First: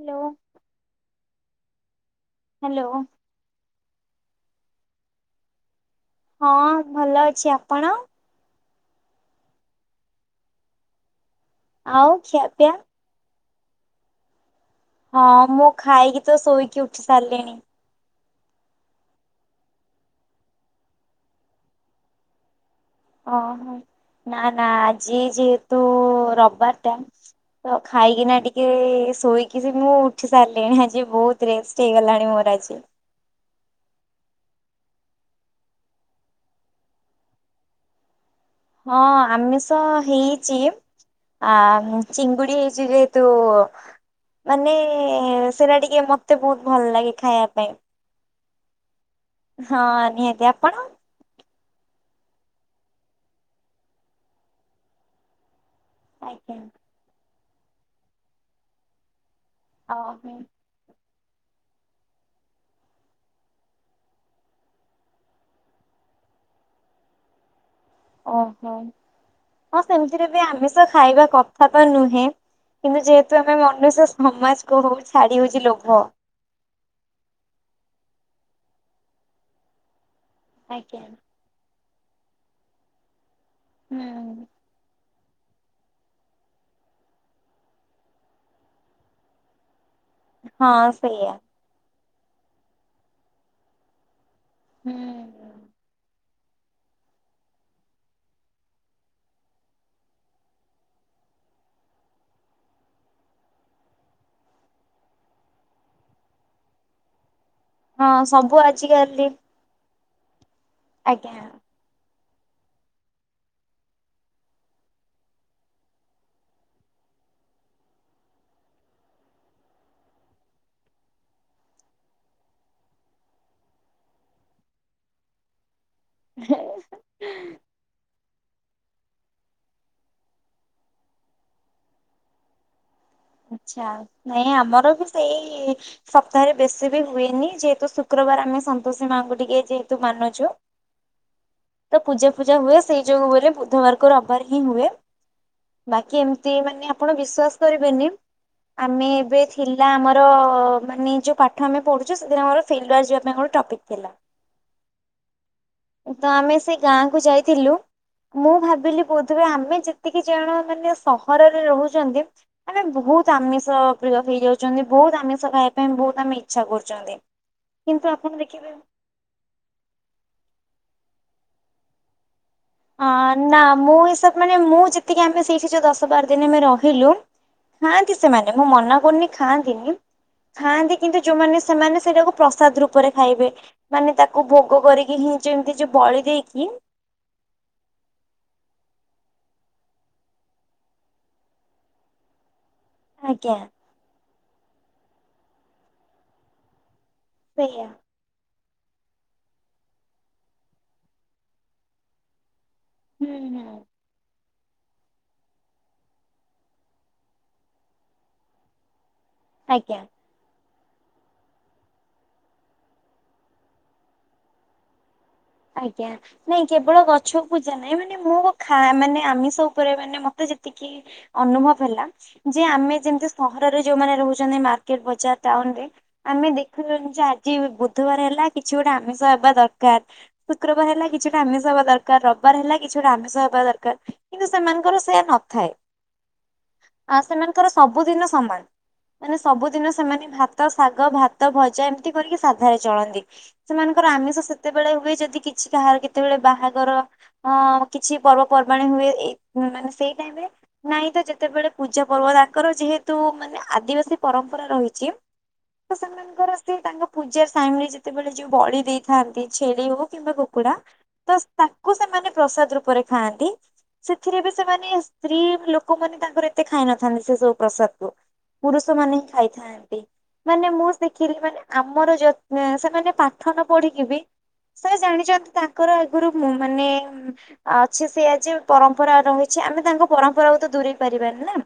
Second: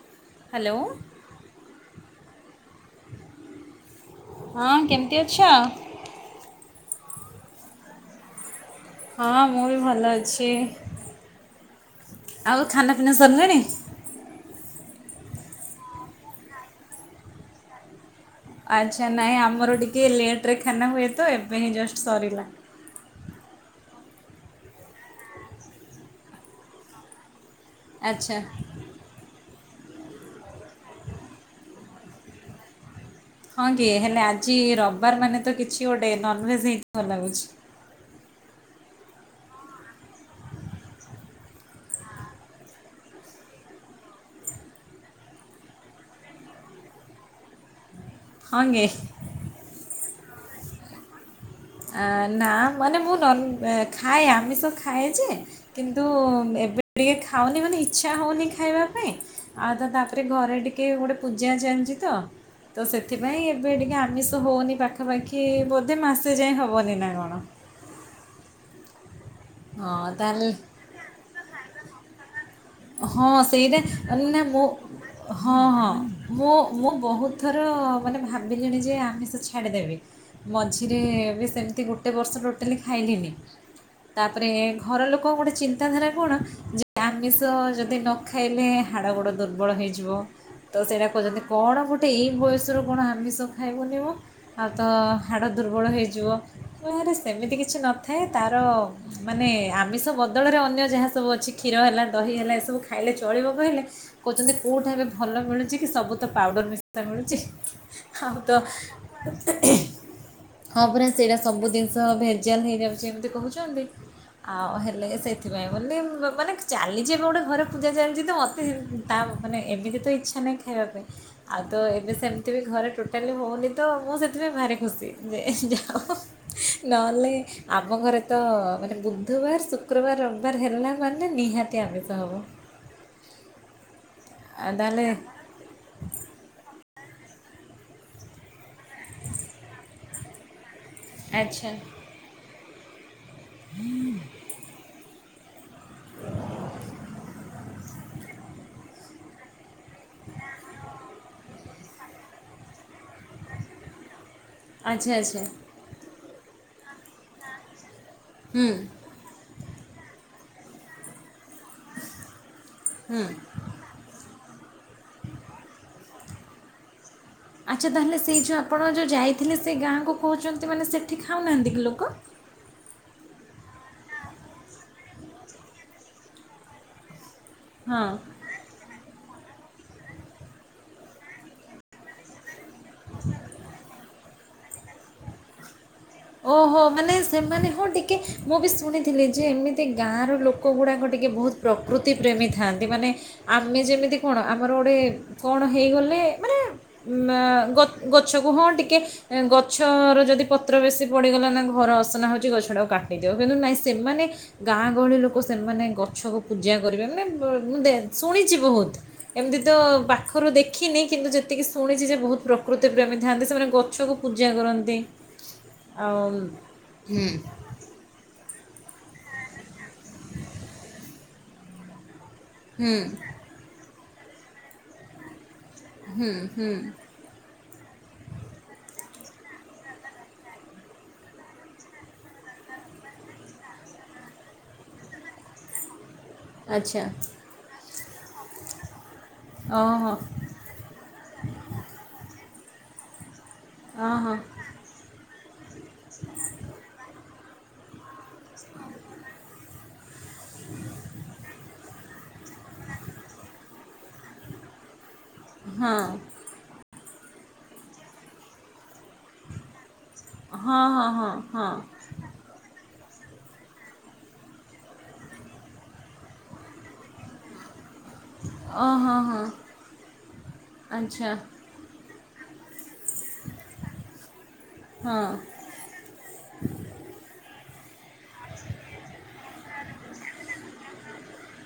Hello hello hello ହଁ କେମିତି ଅଛ? ହଁ ଭଲ ଅଛି ଆପଣ? ହଁ ମୁଁ ବି ଭଲ ଅଛି। ଆଉ ଆଉ ଖିଆପିଆ? ଖାନା ପିନାା ସରିଲାଣି। ହଁ ମୁଁ ଖାଇକି ତ ଶୋଇକି ଉଠି ସାରିଲିଣି। ଆଚ୍ଛା ନହିଁ ଆମର ଟିକେ ଲେଟରେ ଖାନା ହୁଏ ତ ଏବେ ହିଁ ଜଷ୍ଟ ସରିଲା। ଓହୋ ନା ନା ଆଜି ଯେହେତୁ ରବିବାର ଟମ୍ ତ ଆଚ୍ଛା। ଖାଇକିନା ଟିକେ ଶୋଇକି କିନ୍ତୁ ମୁଁ ଉଠି ସାରିଲିଣି ଆଜି ବହୁତ ରେଷ୍ଟ ହେଇଗଲାଣି ମୋର ଆଜି। ହଁ କି ହେଲେ ଆଜି ରବିବାର ମାନେ ତ କିଛି ଗୋଟେ ନନଭେଜ ଜ ହେଇଥିବ ଲାଗୁଛି। ହଁ ଆମିଷ ହେଇଛି ଆ ଚିଙ୍ଗୁଡି ହେଇଛି ଯେହେତୁ ମାନେ ସେଟା ଟିକେ ମତେ ବହୁତ ଭଲ ଲାଗେ ଖାଇବା ପାଇଁ ହଁ କି, ହଁ ନିହାତି ଆପଣ? ନା ମାନେ ମୁଁ ଖାଏ ଆମିଷ ଖାଏ ଯେ କିନ୍ତୁ ଆଜ୍ଞା ଏବେ ଟିକେ ଖାଉନି ମାନେ ଇଚ୍ଛା ହଉନି ଖାଇବା ପାଇଁ ଆଉ ତା ତାପରେ ଓହୋ ଘରେ ଟିକେ ଗୋଟେ ପୂଜା ଚାଲିଁଛି ତ ତ ସେଥିପାଇଁ ଏବେ ଟିକେ ଆମିଷ ହେଉନି ପାଖାପାଖି ବୋଧେ ମାସେ ତୁ ଯାଇ ହେବନି ନା କଣ। ଓହୋ ହଁ ସେମିତିରେ ବି ଆମିଷ ଖାଇବା କଥା ତ ନୁହେଁ କିନ୍ତୁ ହଁ ଯେହେତୁ ଆମେ ମନୁଷ ସେଇଟା ନା ମୁଁ ସମାଜ କ ହଉ ଛାଡି ହଁ ହଉଛି ହଁ ଲୋଭ ବିଲଣି ଯେ ଆମେ ସେ ଛାଡ଼ିଦେବେ। ମଝିରେ ଆଜ୍ଞା ଏବେ ସେମିତି ଗୋଟେ ଗୋଟେ ବର୍ଷ ଟୋଟାଲି ଖାଇଲିନି। ହୁଁ। ତାପରେ ଘର ଲୋକ ଗୋଟେ ଚିନ୍ତାଧାରା କଣ ଯେ ଆମିଷ ଯଦି ନ ଖାଇଲେ ହାଡ଼ ଗୋଡ଼ ଦୁର୍ବଳ ହେଇଯ ତ ହଁ ସେଇଟା ସେଇଆ। କହୁଛନ୍ତି କଣ ଗଟେ ଗୋଟେ ଏଇ ବୟସରୁ କଣ ଆମିଷ ଖାଇବନି ମ? ଆଉ ତ ହୁଁ। ହାଡ଼ ଦୁର୍ବଳ ହେଇଯିବ। ଆରେ ସେମିତି କିଛି ନଥାଏ ତାର ମାନେ ଆମିଷ ବଦଳରେ ଅନ୍ୟ ଯାହା ସବୁ ଅଛି କ୍ଷୀର ହେଲା ଦହି ହେଲା ଏସବୁ ଖାଇଲେ ଚଳିବ କହିଲେ କହୁଛନ୍ତି କୋଉଠା ଏବେ ଭଲ ମିଳୁଛି କି ସବୁ ତ ପାଉଡର ମିଶା ମିଳୁଛି। ହଁ ଆଉ ସବୁ ଆଜିକାଲି ତ ହଁ ପୁରା ଆଜ୍ଞା ସେଇଟା ସବୁ ଜିନିଷ ଜାଲ ହେଇଯାଉଛି ଏମିତି କହୁଛନ୍ତି। ଆଉ ହେଲେ ସେଥିପାଇଁ ବୋଲି ମାନେ ଚାଲିଛି ଏବେ ଗୋଟେ ଘରେ ପୂଜା ଚାଲିଛି ତ ମତେ ତା ମାନେ ଏମିତି ତ ଇଚ୍ଛା ନାହିଁ ଖାଇବା ପାଇଁ ଆଉ ତ ଏବେ ସେମିତି ବି ଘରେ ଟୋଟାଲି ହଉନି ତ ମୁଁ ସେଥିପାଇଁ ଭାରି ଖୁସି ଯେ ନହେଲେ ଆମ ଘରେ ତ ବୁଧୁବାର, ଶୁକ୍ରବାର, ରବିବାର ହେଲା ମାନେ ନିହାତି ଆମିଷ ହେବ। ଆଚ୍ଛା। ନାଇଁ ଆଉ ଆମର ତାହେଲେ ବି ସେଇ ସପ୍ତାହରେ ବେଶୀ ସେ ବି ହୁଏନି ଯେହେତୁ ଶୁକ୍ରବାର ଆମେ ସନ୍ତୋଷୀ ମାଙ୍କୁ ଟିକେ ଯେହେତୁ ମାନୁଛୁ ଆଚ୍ଛା ତ ପୂଜା ପୂଜା ହୁଏ। ଯଉଁ ବ ବୁଧବାର କ ରବିବାର ହିଁ ହୁଏ। ବାକି ଏମିତି ମାନେ ଆପଣ ବିଶ୍ବାସ କରିବେନି ଆମେ ଏବେ ଥିଲା ଆମର ମାନେ ଯେଉଁ ପାଠ ଆମେ ପଢୁଛୁ ସେଦିନ ଆମର ଫିଲୱାର୍ ଯିବା ପାଇଁ ଗୋଟେ ଟପିକ୍ ଥିଲା। ଆଚ୍ଛା ଆଚ୍ଛା। ତ ଆମେ ସେ ଗାଁକୁ ଯାଇଥିଲୁ। ମୁଁ ହୁଁ ଭାବିଲି ବୋଧହୁଏ ଆମେ ଯେତିକି ଜଣ ମାନେ ସହ ଘରରେ ରହୁଛନ୍ତି ଆମେ ହୁଁ। ବହୁତ ଆମିଷ ପ୍ରିୟ ହେଇଯାଉଛନ୍ତି ବହୁତ ଆମିଷ ଖାଇବା ପାଇଁ ବହୁତ ଆମେ ଇଚ୍ଛା କରୁଛନ୍ତି। ଆଚ୍ଛା କିନ୍ତୁ ତାହେଲେ ଆପଣ ସେଇ ଯେଉଁ ଦେଖିବେ ଆପଣ ଯେଉଁ ଯାଇଥିଲେ ସେ ଗାଁକୁ କହୁଛନ୍ତି ମାନେ ସେ ସେଠି ଖାଉନାହାନ୍ତି କି ଲୋକ? ଅ ନା ମୁଁ ହିସାବ ମାନେ ମୁଁ ଯେତିକି ଆମେ ସେଇଠି ଯୋଉ ଦଶ ବାର ଦିନ ଆମେ ରହିଲୁ ହଁ ଖାଆନ୍ତି ସେମାନେ ମୁଁ ମନା କରୁନି ଖାଆନ୍ତିନି ଖାଆନ୍ତି କିନ୍ତୁ ଯୋଉମାନେ ସେମାନେ ସେଟାକୁ ପ ପ୍ରସାଦ ରୂପରେ ଖାଇବେ ମାନେ ତାକୁ ଭୋ କରିକି ହିଁ ଯେମିତି ଯେ ଓହୋ ମାନେ ସେମାନେ ହଁ ଟିକେ ମୁଁ ବି ଶୁଣିଥିଲି ଯେ ଏମିତି ଗାଁର ଲୋକ ଗୁଡ଼ାକ ଟିକେ ବହୁତ ପ୍ରକୃତି ପ୍ରେମୀ ଥାନ୍ତି। ମାନେ ଆଜ୍ଞା। ଆମେ ଯେମିତି କଣ ଆମର ଗୋଟେ କଣ ହେଇଗଲେ ମାନେ ଉ ଗ ସେଇଆ ଗଛ ହଁ ଟିକେ ଗଛ ଯଦ ପତ୍ର ବ ପଡିଗଲା ନା ଘର ଅସନା ହଉଛି ଗଛଡା ହୁଁ କାଟନଦଉ କିନ୍ତୁ ହୁଁ ନାଇଁ ସେ ମାନେ ଗାଁ ଗହଳି ଲୋକ ସେମାନେ ଗଛକୁ ପୂଜା କରିବେ ମାନେ ମୁଁ ଶୁଣିଛି ବହୁତ ଏମିତି ତ ଆଜ୍ଞା। ପାଖରୁ ଦେଖ ଦେଖିନି କିନ୍ତୁ ଯେତିକି ଶୁଣିଛି ଯେ ବହୁତ ପ୍ରକୃତି ପ୍ରେମୀ ଥାନ୍ତି ସେମାନେ ଗଛକୁ ପୂଜା କରନ୍ତି। ଆଜ୍ଞା ଆଉ ନାଇଁ କେବଳ ହୁଁ ଗଛକୁ ପୂଜା ନାଇଁ ମାନେ ମୋ କ ମାନେ ଆମିଷ ଉପରେ ମାନେ ମତେ ଯେତିକି ଅନୁଭବ ହେଲା। ଯେ ହୁଁ ଆମେ ଯେମିତି ସହରରେ ଯୋଉମାନେ ରହୁଛନ୍ତି ମାର୍କେଟ ବଜାର ନରେ ହୁଁ ଆମେ ହୁଁ ଦେଖୁୁ ଯେ ଆଜି ବୁଧବାର ହେଲା କିଛି ଗୋଟେ ଆମେ ବା ଦରକାର। ଶୁକ୍ରବାର ହେଲା କିଛିଟା ଆମିଷ ହବା ଦରକାର ରବିବାର ହେଲା କିଛି ଗୋଟା ଆମିଷ ହବା ଦରକାର କିନ୍ତୁ ସେମାନଙ୍କର ସେୟା ନଥାଏ। ଆଚ୍ଛା ଆ ସେମାନଙ୍କର ସବୁଦିନ ସମାନ। ମାନେ ସବୁଦିନ ଓହୋ ସେମାନେ ଭାତ ଶାଗ ଭାତ ଭଜା ଏମିତି କରିକିଧ ଭାରି ଚଳନ୍ତି। ସେମାନଙ୍କର ଓହୋ ଆମିଷ ସେତେବେଳେ ହୁଏ ଯଦି କିଛି କାହାର କେତେବେଳେ ବାହାଘର ହ କିଛି ପର୍ବପର୍ବାଣି ହୁଏ ଏଇ ମାନେ ସେଇ ନାଇଁ ତ ଯେତେବେଳେ ପୂଜା ପ ତାଙ୍କର ଯେହେତୁ ମାନେ ଆଦିବାସୀ ପରମ୍ପରା ରହିଛି। ହଁ ସେମାନଙ୍କର ତାଙ୍କ ପୂଜା ସାଇମ ରେ ଯେତେବେଳେ ଯୋଉ ବଳି ଦେଇଥାନ୍ତି ଛେଳି କିମ୍ବା କୁକୁଡା ହଁ ହଁ ହଁ ତ ହଁ ତାଙ୍କୁ ସେମାନେ ପ୍ରସାଦ ରୂପରେ ଖାଆନ୍ତି ସେଥିରେ ବି ସେମାନେ ସ୍ତ୍ରୀ ଲୋକମାନୋନ ତାଙ୍କର ଏତେ ଖାଇନଥାନ୍ତି ସେ ସବୁ ପ୍ରସାଦ ପୁରୁଷ ଓହୋ ମାନେ ହିଁ ହଁ ଖାଇଥାନ୍ତି ମାନେ ମୁଁ ଆଚ୍ଛା ଶିଖିଲି ମାନେ ଆମର ଯ ନା ସେମାନେ ପାଠ ନ ପଢିକି ବି ସାର୍ ହଁ ଜାଣିଛ ତାଙ୍କର ଆଗରୁ ମୁଁ ମାନେ ଅଛି ସେ ଆଜି ପରମ୍ପରା ରହିଛି ଆମେ ତାଙ୍କ ପରମ୍ପରାକୁ ତ ଦୂରେଇ ପାରିବାନି ନା।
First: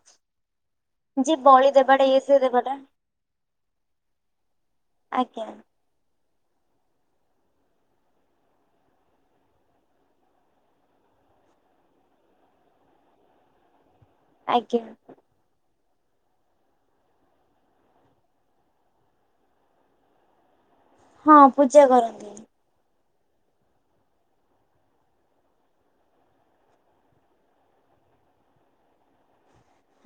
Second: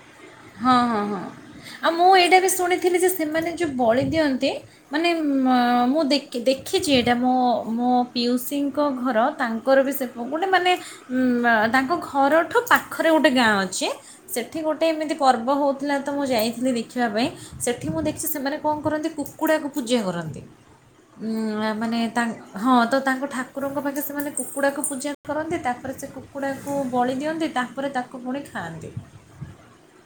ହଁ ହଁ ହଁ ଯେ ବଳି ଆଉ ଦେବାଟା ମୁଁ ଇଏ ଏଇଟା ସିଏ ବି ଦେବାଟା ଶୁଣିଥିଲି ଯେ ସେମାନେ ଯୋଉ ବଳି ଦିଅନ୍ତି ମାନେ ଆଜ୍ଞା ମୁଁ ଦେଖ ଦେଖିଛି ଏଇଟା ମୋ ମୋ ପିଉସୀଙ୍କ ଘର ତାଙ୍କର ବି ସେ ଗୋଟେ ମାନେ ତାଙ୍କ ଘରଠୁ ପାଖରେ ଗୋଟେ ଗାଁ ଅଛି। ସେଠି ଆଜ୍ଞା। ଗୋଟେ ଏମିତି ହଁ ହଉଥିଲା ତ ମୁଁ ଯାଇଥିଲି ଦେଖିବା ପାଇଁ ସେଇଠି ମୁଁ ଦେଖିଛି ସେମାନେ କଣ କରନ୍ତି କୁକୁଡ଼ାକୁ ପୂଜା କରନ୍ତି। ହଁ ଉଁ ପୂଜା ମାନେ କରନ୍ତି ତାଙ୍କ ହଁ ତ ତାଙ୍କ ଠାକୁରଙ୍କ ପାଖରେ ସେମାନେ କୁକୁଡ଼ାକୁ ପୂଜା କରନ୍ତି ତାପରେ ସେ କୁକୁଡ଼ାକୁ ବଳି ଦିଅନ୍ତି ତାପରେ ତାକୁ ପୁଣି ଖାଆନ୍ତି।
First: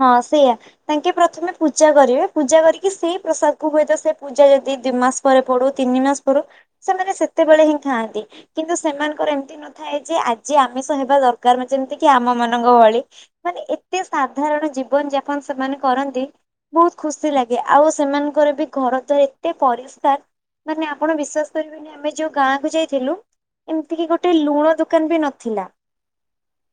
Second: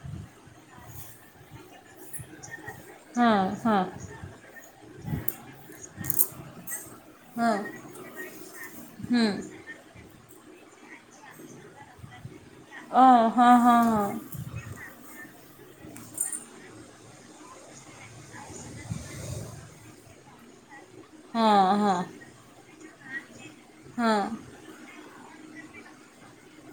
ହଁ ସେଇୟା ତାଙ୍କେ ପ୍ରଥମେ ପୂଜା କରିବେ ପୂଜା କରିକି କି ସେଇ ହଁ ପ୍ରସାଦ କୁ ହଁ ହୁଏତ ସେ ପୂଜା ଯଦି ଦିଇ ମାସ ପରେ ପଡୁ ତିନି ମାସ ପଡୁ ସେମାନେ ହଁ ସେତେବେଳେ ହିଁ ଖାଆନ୍ତି କିନ୍ତୁ ହୁଁ ସେମାନଙ୍କର ଏମିତି ନଥାଏ ଯେ ଯେ ଆମିଷ ହେବା ଦରକାର ଯେମିତି କି ଆମ ମାନ ରଙ୍ଗ ଭଳି ଓ ହଁ ମାନେ ହଁ ଏତେ ସାପ କାରଣ ଜୀବନ ଯାପନ ସେମାନେ କରନ୍ତି ବହୁତ ଖୁସି ଲାଗେ ଆଉ ସେମାନଙ୍କର ବି ଘର ଦ୍ୱାର ଏତେ ପରିଷ୍କାର ମାନେ ଆପଣ ହଁ ବିଶ୍ୱାସ ହଁ କରିବେ ନି ହଁ ଆମେ ଯଉ ଗାଁକୁ ଯାଇ ଥିଲୁ। ଏମିତି କି ହଁ ଗୋଟେ ଲୁଣ ଦୋକାନ ବି ନ ଥିଲା।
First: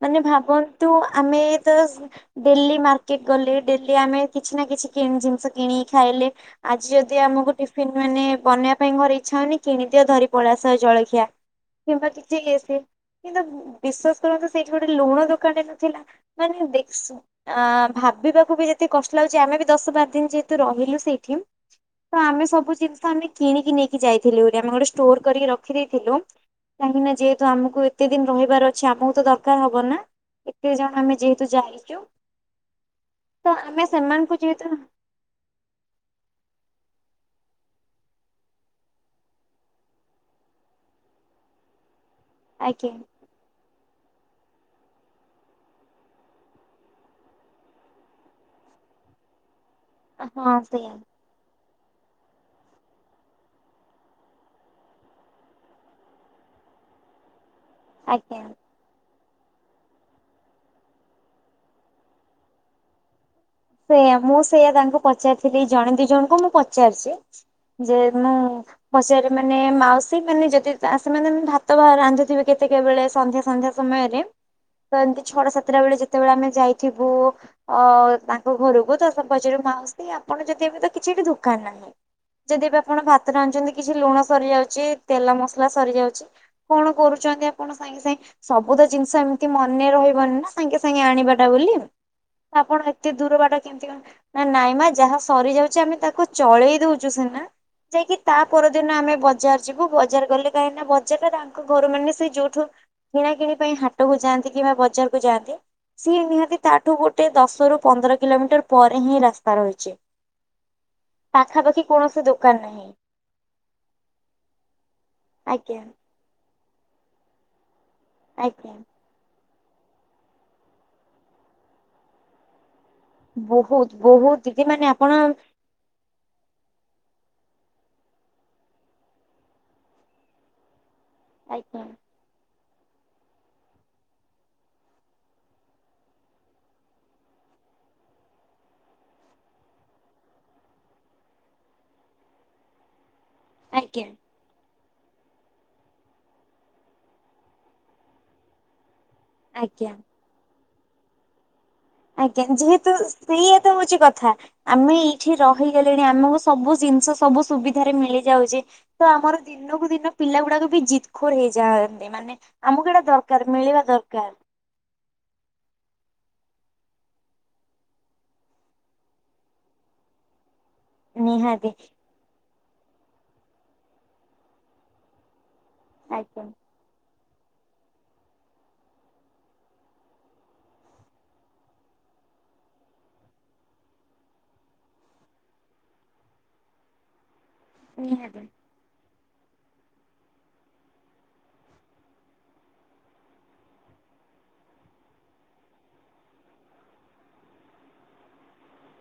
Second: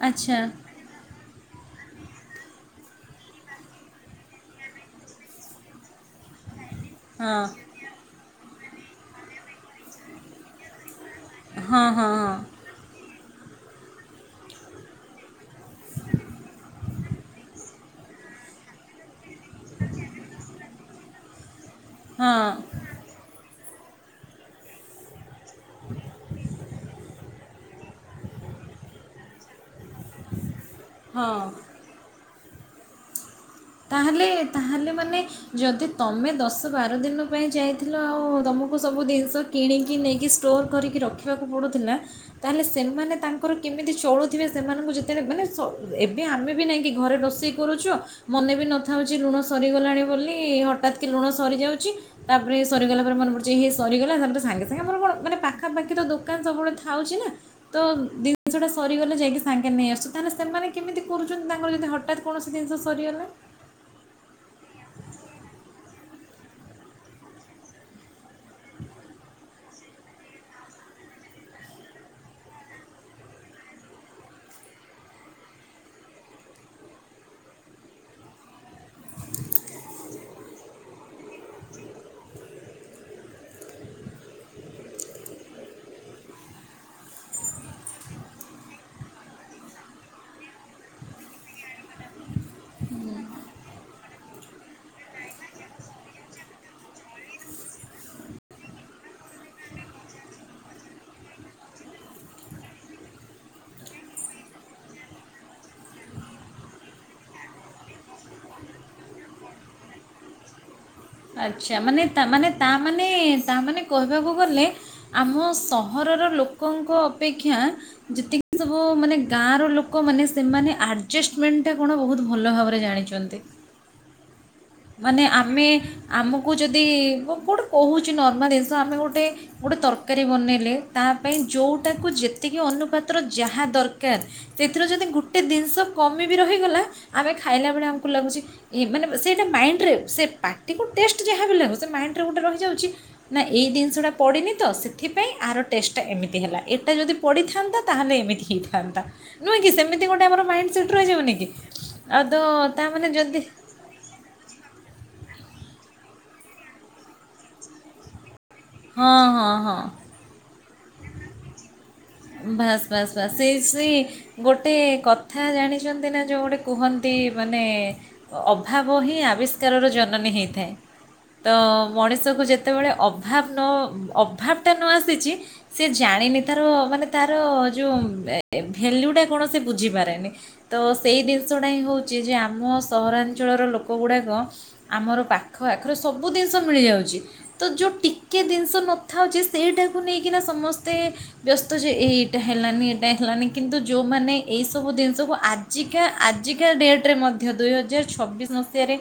ମାନେ ଆଚ୍ଛା ଭାବନ୍ତୁ ଆମେ ଦଶ ଡେଲି ମାର୍କେଟ ଗଲେ ଡେଲି ଆମେ କିଛି ନା କିଛି କିଣି ଜିନିଷ କିଣିକି ଖାଇଲେ। ଆଜି ଯଦି ହଁ ଆମକୁ ଟିଫିନ ମାନେ ବନେଇବା ନାଇ ମୋର ଇଚ୍ଛା ହଉନି କିଣିି ଦିଅ ଧରି ପଳେଇ ଆସ ଜଳ ଖିଆ ହଁ ହଁ କିମ୍ବା କିଛି ହଁ ୟେ ସେ କିନ୍ତୁ ବିଶ୍ଵାସ କରନ୍ତୁ ସେଇଠି ଗୋଟେ ଲୁଣ ଦୋକାନ ଟେ ନଥିଲା ମାନେ ଦେଖ ସୁ ଆ ଭାବିବାକୁ ବି ଯେତେ କଷ୍ଟ ମତେ ଲାଗୁଛି ଆମେ ବି ଦଶ ବାର ଦିନ ଯେହେତୁ ରହିଲୁ ସେଇଠି ତ ଆମେ ହଁ ସବୁ ଜିନିଷ ଆମେ କିଣିକି ନେଇ କି ଯାଇଥିଲୁ ଆମେ ଗୋଟେ ଷ୍ଟୋର କରି ର ଖି ଥିଲୁ। କାହିଁକି ନା ଯେହେତୁ ଆମକୁ ଏତେ ଦିନ ରହିବାର ଅଛି ଆମକୁ ତ ଦରକାର ହବ ନା। କେତେ ଜଣ ଆମେ ଯେହେତୁ ହଁ ଯାହିଛୁ ତାହେଲେ ଯେହେତୁ ତାହେଲେ ମାନେ ଯଦି ତମେ ଦଶ ବାର ଦିନ ତମେ ଯାଇଥିଲ ଆଉ ତୁମକୁ ସବୁ ଜିନିଷ କିଣିକି ନେଇକି ଷ୍ଟୋର୍ କରିକି ରଖିବାକୁ ପଡ଼ୁଥିଲା। ତାହେଲେ ଆଜ୍ଞା ସେମାନେ ତାଙ୍କର କେମିତି ଚଳୁଥିବେ ସେମାନଙ୍କୁ ଯେତେବେଳେ ମାନେ ଏବେ ଆମେ ବି ନାଇଁ କି ଘରେ ରୋଷେଇ କରୁଛ ମନେ ବି ନଥାଉ ଯେ ଲୁଣ ସରିଗଲାଣି ବୋଲି ହଁ ସେଇଆ ହଠାତ୍ କି ଲୁଣ ସରିଯିବ। ତାପରେ ସରିଗଲା ପରେ ମନେ ପଡୁଛି ସରିଗଲା ତାପରେ ସାଙ୍ଗେ ସାଙ୍ଗେ ମର କଣ ମାନେ ପାଖାପାଖି ତ ଦୋକାନ ସବୁବେଳେ ଥାଉଛି ନା? ତ ଆଜ୍ଞା। ଜିନିଷ ଟା ସରିଗଲେ ଯାଇକି? ସାଙ୍ଗେ ନେଇ ଆସୁ ତାହେଲେ ସେମାନେ କେମିତି କରୁଛନ୍ତି ତାଙ୍କର ଯଦି ହଠାତ୍ କୌଣସି ଜିନିଷ ସରିଗଲା। ସେଇୟା ମୁଁ ସେଇୟା ତାଙ୍କୁ ପଚାରିଥିଲି ଜଣେ ଦି ଜଣଙ୍କୁ ମୁଁ ପଚାରିଛି ଯେ ମୁଁ ପଚାରି ମାନେ ମାଉସୀ ମାନେ ଯଦି ସେମାନେ ଭାତ ବା ରାନ୍ଧୁଥିବେ କେତେକ ବେଳେ ସନ୍ଧ୍ୟା ସନ୍ଧ୍ୟା ସମୟରେ ତ ଏମିତି ଛଟ ସାତଟା ବେଳେ ଯେତେବେଳେ ଆମେ ଯାଇଥିବୁ ତା ଘରକୁ ତ ସବ ପାଜରେ ମାଉସ ଆପଣ ଯଦି ଏବେ ତ କିଛିଠି ଦୋକାନ ନାହିଁ ଯଦି ଏ ବି ଆପଣ ଭାତରେ ଆଣିଛନ୍ତି କିଛି ଲୁଣ ସରିଯାଉଛି ତେଲ ମସଲା ସରିଯାଉଛି କଣ କରୁଛନ୍ତି ଆପଣ ସାଙ୍ଗେ ସାଙ୍ଗେ ସବୁ ତ ଜିନିଷ ଏମିତି ମନେ ରହିବନି ନା ସାଙ୍ଗେ ସାଙ୍ଗେ ଆଣିବାଟା ବୋଲି ଆପଣ ଏତେ ଦୂର ବାଟ କେମିତି ନା ନାଇଁ ମା ଯାହା ସରିଯାଉଛି ଆମେ ତାକୁ ଚଳେଇ ଦଉଛୁ ସିନା ଯାଇକି ତା ପରଦିନ ଆମେ ବଜାର ଯିବୁ ବଜାର ଗଲେ କାହିଁକିନା ବଜାରରେ ତାଙ୍କ ଘର ମାନେ ସେ ଯୋଉଠୁ କିଣା କିଣି ପାଇଁ ହାଟକୁ ଯାଆନ୍ତି କିମ୍ବା ବଜାରକୁ ଯାଆନ୍ତି ସି ନିହାତି ତାଠୁ ଗୋଟେ ଦଶ ର ପନ୍ଦର କିଲୋମିଟର ପରେ ହିଁ ରାସ୍ତା ରହିଛି। ଆଚ୍ଛା ପାଖାପାଖି ମାନେ କୌଣସି ମାନେ ଦୋକାନ ତା ନାହିଁ ମାନେ ତା ମାନେ କହିବାକୁ ଗଲେ ଆମ ଆଜ୍ଞା ସହରର ଲୋକ ଲୋକଙ୍କ ଅପେକ୍ଷା ଯେତିକି ଆଜ୍ଞା ସବୁ ମାନେ ଗାଁର ଲୋକମାନେ ସେମାନେ ଆଡ଼ଜଷ୍ଟମେଣ୍ଟଟା କଣ ବହୁତ ଭଲ ଭାବରେ ଜାଣି ବହୁତ ବହୁତ ଦିଦି ମାନେ ଆମେ ଆମକୁ ଯଦି ମୁ କେଉଁଟେ କହୁଛି ନର୍ମାଲ ଏସ ଆମେ ଗୋଟେ ଗୋଟେ ତରକାରୀ ବନେଇଲେ ତା ପାଇଁ ଆଜ୍ଞା ଯେଉଁଟାକୁ ଯେତେ ଏତିକି ଅନୁପାତ୍ର ଯାହା ଦରକାର ସେଥିରେ ଯଦି ଗୋଟେ ଜିନିଷ କମ ବିି ରହିଗଲା ଆମେ ଖାଇଲାବେଳେ ଆମକୁ ଲାଗୁଛି ମାନେ ସେ ସେ ମାଇଣ୍ଡରେ ସେ ପାଟିକୁ ଟେଷ୍ଟ ଯାହା ବି ଲ ସେ ମାଇଣ୍ଡରେ ଗୋଟେ ରହିଯାଉଛି। ନା ଏଇ ଆଜ୍ଞା ଜିନିଷଟା ପଡ଼େନି ତ ସେ ଏଥିପାଇଁ ଆର ଟେଷ୍ଟଟା ଏମିତି ହେଲା ଏଇଟା ଯଦି ପଡ଼ିଥାନ୍ତା ତାହେଲେ ଏମିତି ହେଇଥାନ୍ତା। ନୁହଁ କି ଆଜ୍ଞା ସେମିତି ଗୋଟେ ଆମର ମାଇଣ୍ଡ ଚୁଟ ର ଯିବନି କି? ଆଉ ତ ଆଜ୍ଞା ଯେହେତୁ ତା'ମାନେ ଯଦି ସେଇଏ ତ ହଉଛି କଥା ଆମେ ଏଇଠି ରହିଗଲେଣି ଆମକୁ ସବୁ ଜିନିଷ ସବୁ ସୁବିଧାରେ ମିଳିଯାଉଛି। ତ ହଁ ଆମର ହଁ ହଁ ଦିନକୁ ଦିନ ପିଲା ଗୁଡାକ ବି? ଜିତ ଖୋର ହେଇଯାନ୍ ବାସ୍ ବାସ୍ ବାସ୍ ସେଇ ସେ ଦରକାର ଗୋଟେ କଥା ଜାଣି? ଛନ୍ତି ନା ଯେଉଁ ଗୋଟେ କୁହନ୍ତି ମାନେ ଅଭାବ ହିଁ ଆବିଷ୍କାରର ଜନନୀ ହେଇଥାଏ। ତ ନିହାତି ମଣିଷକୁୁ ଯେତେ ଯେତେବେଳେ ଅଭାବ ନ ଅଭାବ ଟା ନ ଆସିଚି ସେ ଜାଣିନି ଆଜ୍ଞା ତାର ମାନେ ତାର ଯଉଁ ଭ୍ୟାଲ୍ୟୁଟା କଣ ସେ ବୁଝିପାରେନି। ତ ସେଇ ଜିନିଷଟା ହିଁ ହଉଛି ଯେ ଆମ ସହରାଞ୍ଚଳର ଲୋକ ଗୁଡ଼ାକ ଆମର ପାଖ ଆଖରେ ସବୁ ଜିନିଷ ମିଳିଯାଉଛି। ତ ଯେଉଁ ଟିକେ ନିହାତି ଜିନିଷ ନ ଥାଉଛି ସେଇଟାକୁ ନେଇକିନା ସମସ୍ତେ ବ୍ୟସ୍ତ ତ ଯେ ଏଇ ଏଇଟା ହେଲାନି ଏଇଟା ହେଲାନି କିନ୍ତୁ ଯେଉଁମାନେ ଏଇସବୁ ଜିନିଷକୁ ଆଜିକା ଆଜିକା ଡେଟ୍ ରେ ମଧ୍ୟ ଦୁଇ ହଜାର ଛବିଶ ମସିହାରେ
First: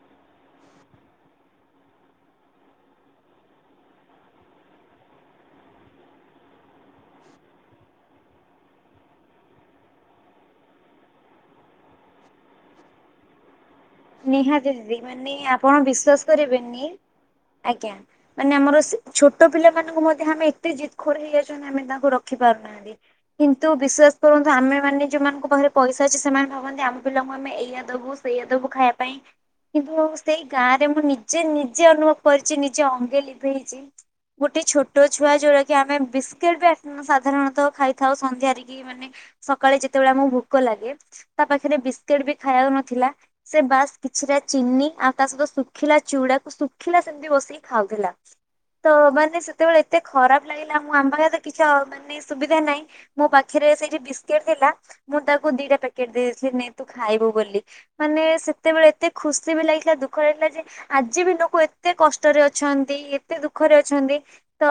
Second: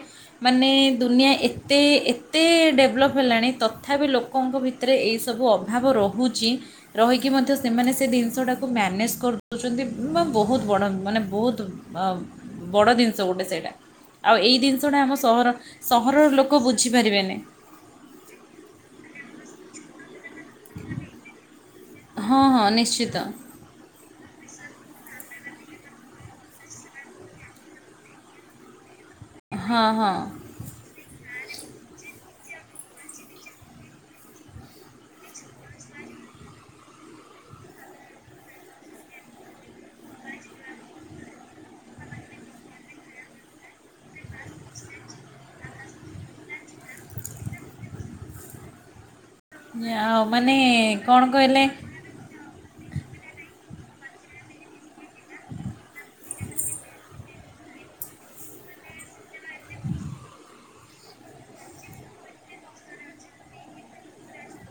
ମାନେ ଦୁନିଆ ଏତେ ଏତେ ଡେଭଲପ୍ ହେଲାଣି ତଥାପି ଲୋକଙ୍କ ଭିତରେ ଏଇସବୁ ଅଭାବ ରହୁଛି। ରହିକି ମଧ୍ୟ ସେମାନେ ସେ ଜିନିଷଟାକୁ ମ୍ୟାନେଜ୍ କରିଦେଉଛନ୍ତି। ବହୁତ ବଡ଼ ମାନେ ବହୁତ ବଡ଼ ଜିନିଷ ଗୋଟେ ସେଇଟା। ଆଉ ଏଇ ନିହାତି ଜିନିଷଟା ଦିଦି ଆମ ମାନେ ସହର ଆପଣ ସହରର ବିଶ୍ଵାସ ଲୋକ କରିବେନି ବୁଝିପାରିବେନି ଆଜ୍ଞା ମାନେ ଆମର ଛୋଟ ପିଲାମାନଙ୍କୁ ମଧ୍ୟ ଆମେ ଏତେ ଜିତ ଖୋର ହେଇଯାଉଛନ୍ତି ଆମେ ତାଙ୍କୁ ରଖି ହଁ ହଁ ପାରୁନାହାନ୍ତି ନିଶ୍ଚିତ କିନ୍ତୁ ବିଶ୍ୱାସ କରନ୍ତୁ ଆମେ ମାନ ଯୋଉମାନଙ୍କ ପାଖରେ ପଇସା ଅଛି ସେମାନେ ଭାବନ୍ତି ଆମ ପିଲାଙ୍କୁ ଆମେ ଏଇଆଦବୁ ସେଇଆଦବୁ ଖାଇବା ପାଇଁ ହଁ କିନ୍ତୁ ହଁ ସେଇ ଗାଁ ରେ ମୁଁ ନି ସେ ନିଜେ ଅନୁଭବ କରିଛି ନିଜେ ଅଙ୍ଗେ ଲିଭେଇଛି ଗୋଟେ ଛୋଟ ଛୁଆ ଯୋଉଟା କି ଆମେ ବିସ୍କେଟ ବି ସାଧାରଣତଃ ଖାଇଥାଉ ସନ୍ଧ୍ୟାରେ କି ମାନେ ସକାଳେ ଯେତେବେଳେ ଆମକୁ ଭୋକ ଲାଗେ ତା ପାଖରେ ବିସ୍କେଟ ବି ଖାଇବାକୁ ନଥିଲା। ସେ ବାସ୍ କିଛିଟା ଚିନି ଆଉ ତା ସହିତ ଶୁଖିଲା ଚୁଡାକୁ ଶୁଖିଲା ସେମିତି ବସେଇକି ଖାଉଥିଲା। ତ ମାନେ ସେତେବେଳେ ଏତେ ଆଉ ଖରାପ ମାନେ ଲାଗିଲା। ମୁଁ ଆମ କ'ଣ ପାଖରେ କିଛି କହିଲେ ମାନେ ସୁବି ସୁବିଧା ନାହିଁ, ମୋ ପାଖରେ ସେଇ ଯୋଉ ବିସ୍କଟ୍ ଥିଲା। ମୁଁ ତାକୁ ଦିଟା ପ୍ୟାକେଟ ଦେଇଥିଲି ନେ ତୁ ଖାଇବୁ ବୋଲି। ମାନେ ସେତେବେଳେ ଏତେ ଖୁସି ବି ଲାଗିଥିଲା ଦୁଃଖ ଲାଗିଥିଲା ଯେ ଆଜି ବି ଲୋକ ଏତେ କଷ୍ଟରେ ଅଛନ୍ତି। ଏତେ ଦୁଃଖରେ ଅଛନ୍ତି। ତ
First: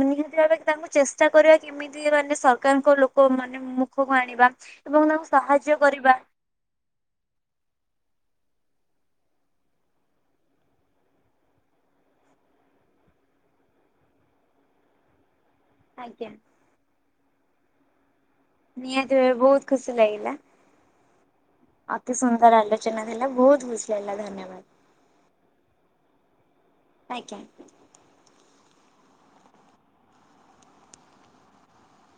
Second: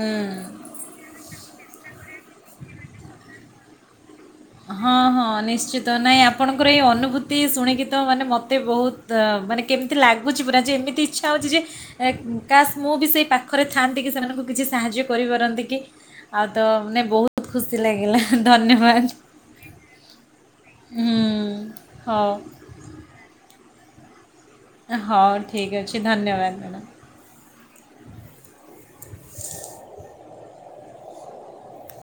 ଉଁ, ଭାବେ ତାଙ୍କୁ ଚେଷ୍ଟା କରିବା କେମିତି ମାନେ ସରକାରଙ୍କ ଲୋକ ମାନେ ମୁଁ ହଁ ହଁ ନିଶ୍ଚିତ କରିବା ନାଇଁ ଆପଣଙ୍କର ଏଇ ଅନୁଭୂତି ଶୁଣିକି ତ ମାନେ ମତେ ମୋତେ ବହୁତ ମାନେ କେମିତି ଲାଗୁଛି ପୁରା ଯେ ଏମିତି ଇଚ୍ଛା ହଉଛି ଯେ କାସ୍ ମୁଁ ବି ସେଇ ପାଖରେ ଥାଆନ୍ତି କି ସେମାନଙ୍କୁ କିଛି ସାହାଯ୍ୟ କରିପାରନ୍ତି କି। ଆଜ୍ଞା। ଆଉ ତ ମାନେ ବହୁତ ଖୁସି ଲାଗିଲା। ଧନ୍ୟବାଦ। ନିହାତି ବହୁତ ଖୁସି ଲାଗିଲା। ହୁଁ ଅତି ହଉ ସୁନ୍ଦର ଆଲୋଚନା ଥିଲା। ବହୁତ ଖୁସି [unintelligible] ଧନ୍ୟବାଦ। ହଉ ଠିକ୍ ଅଛି ଧନ୍ୟବାଦ ମ୍ୟାଡ଼ାମ। ଆଜ୍ଞା। [inaudible]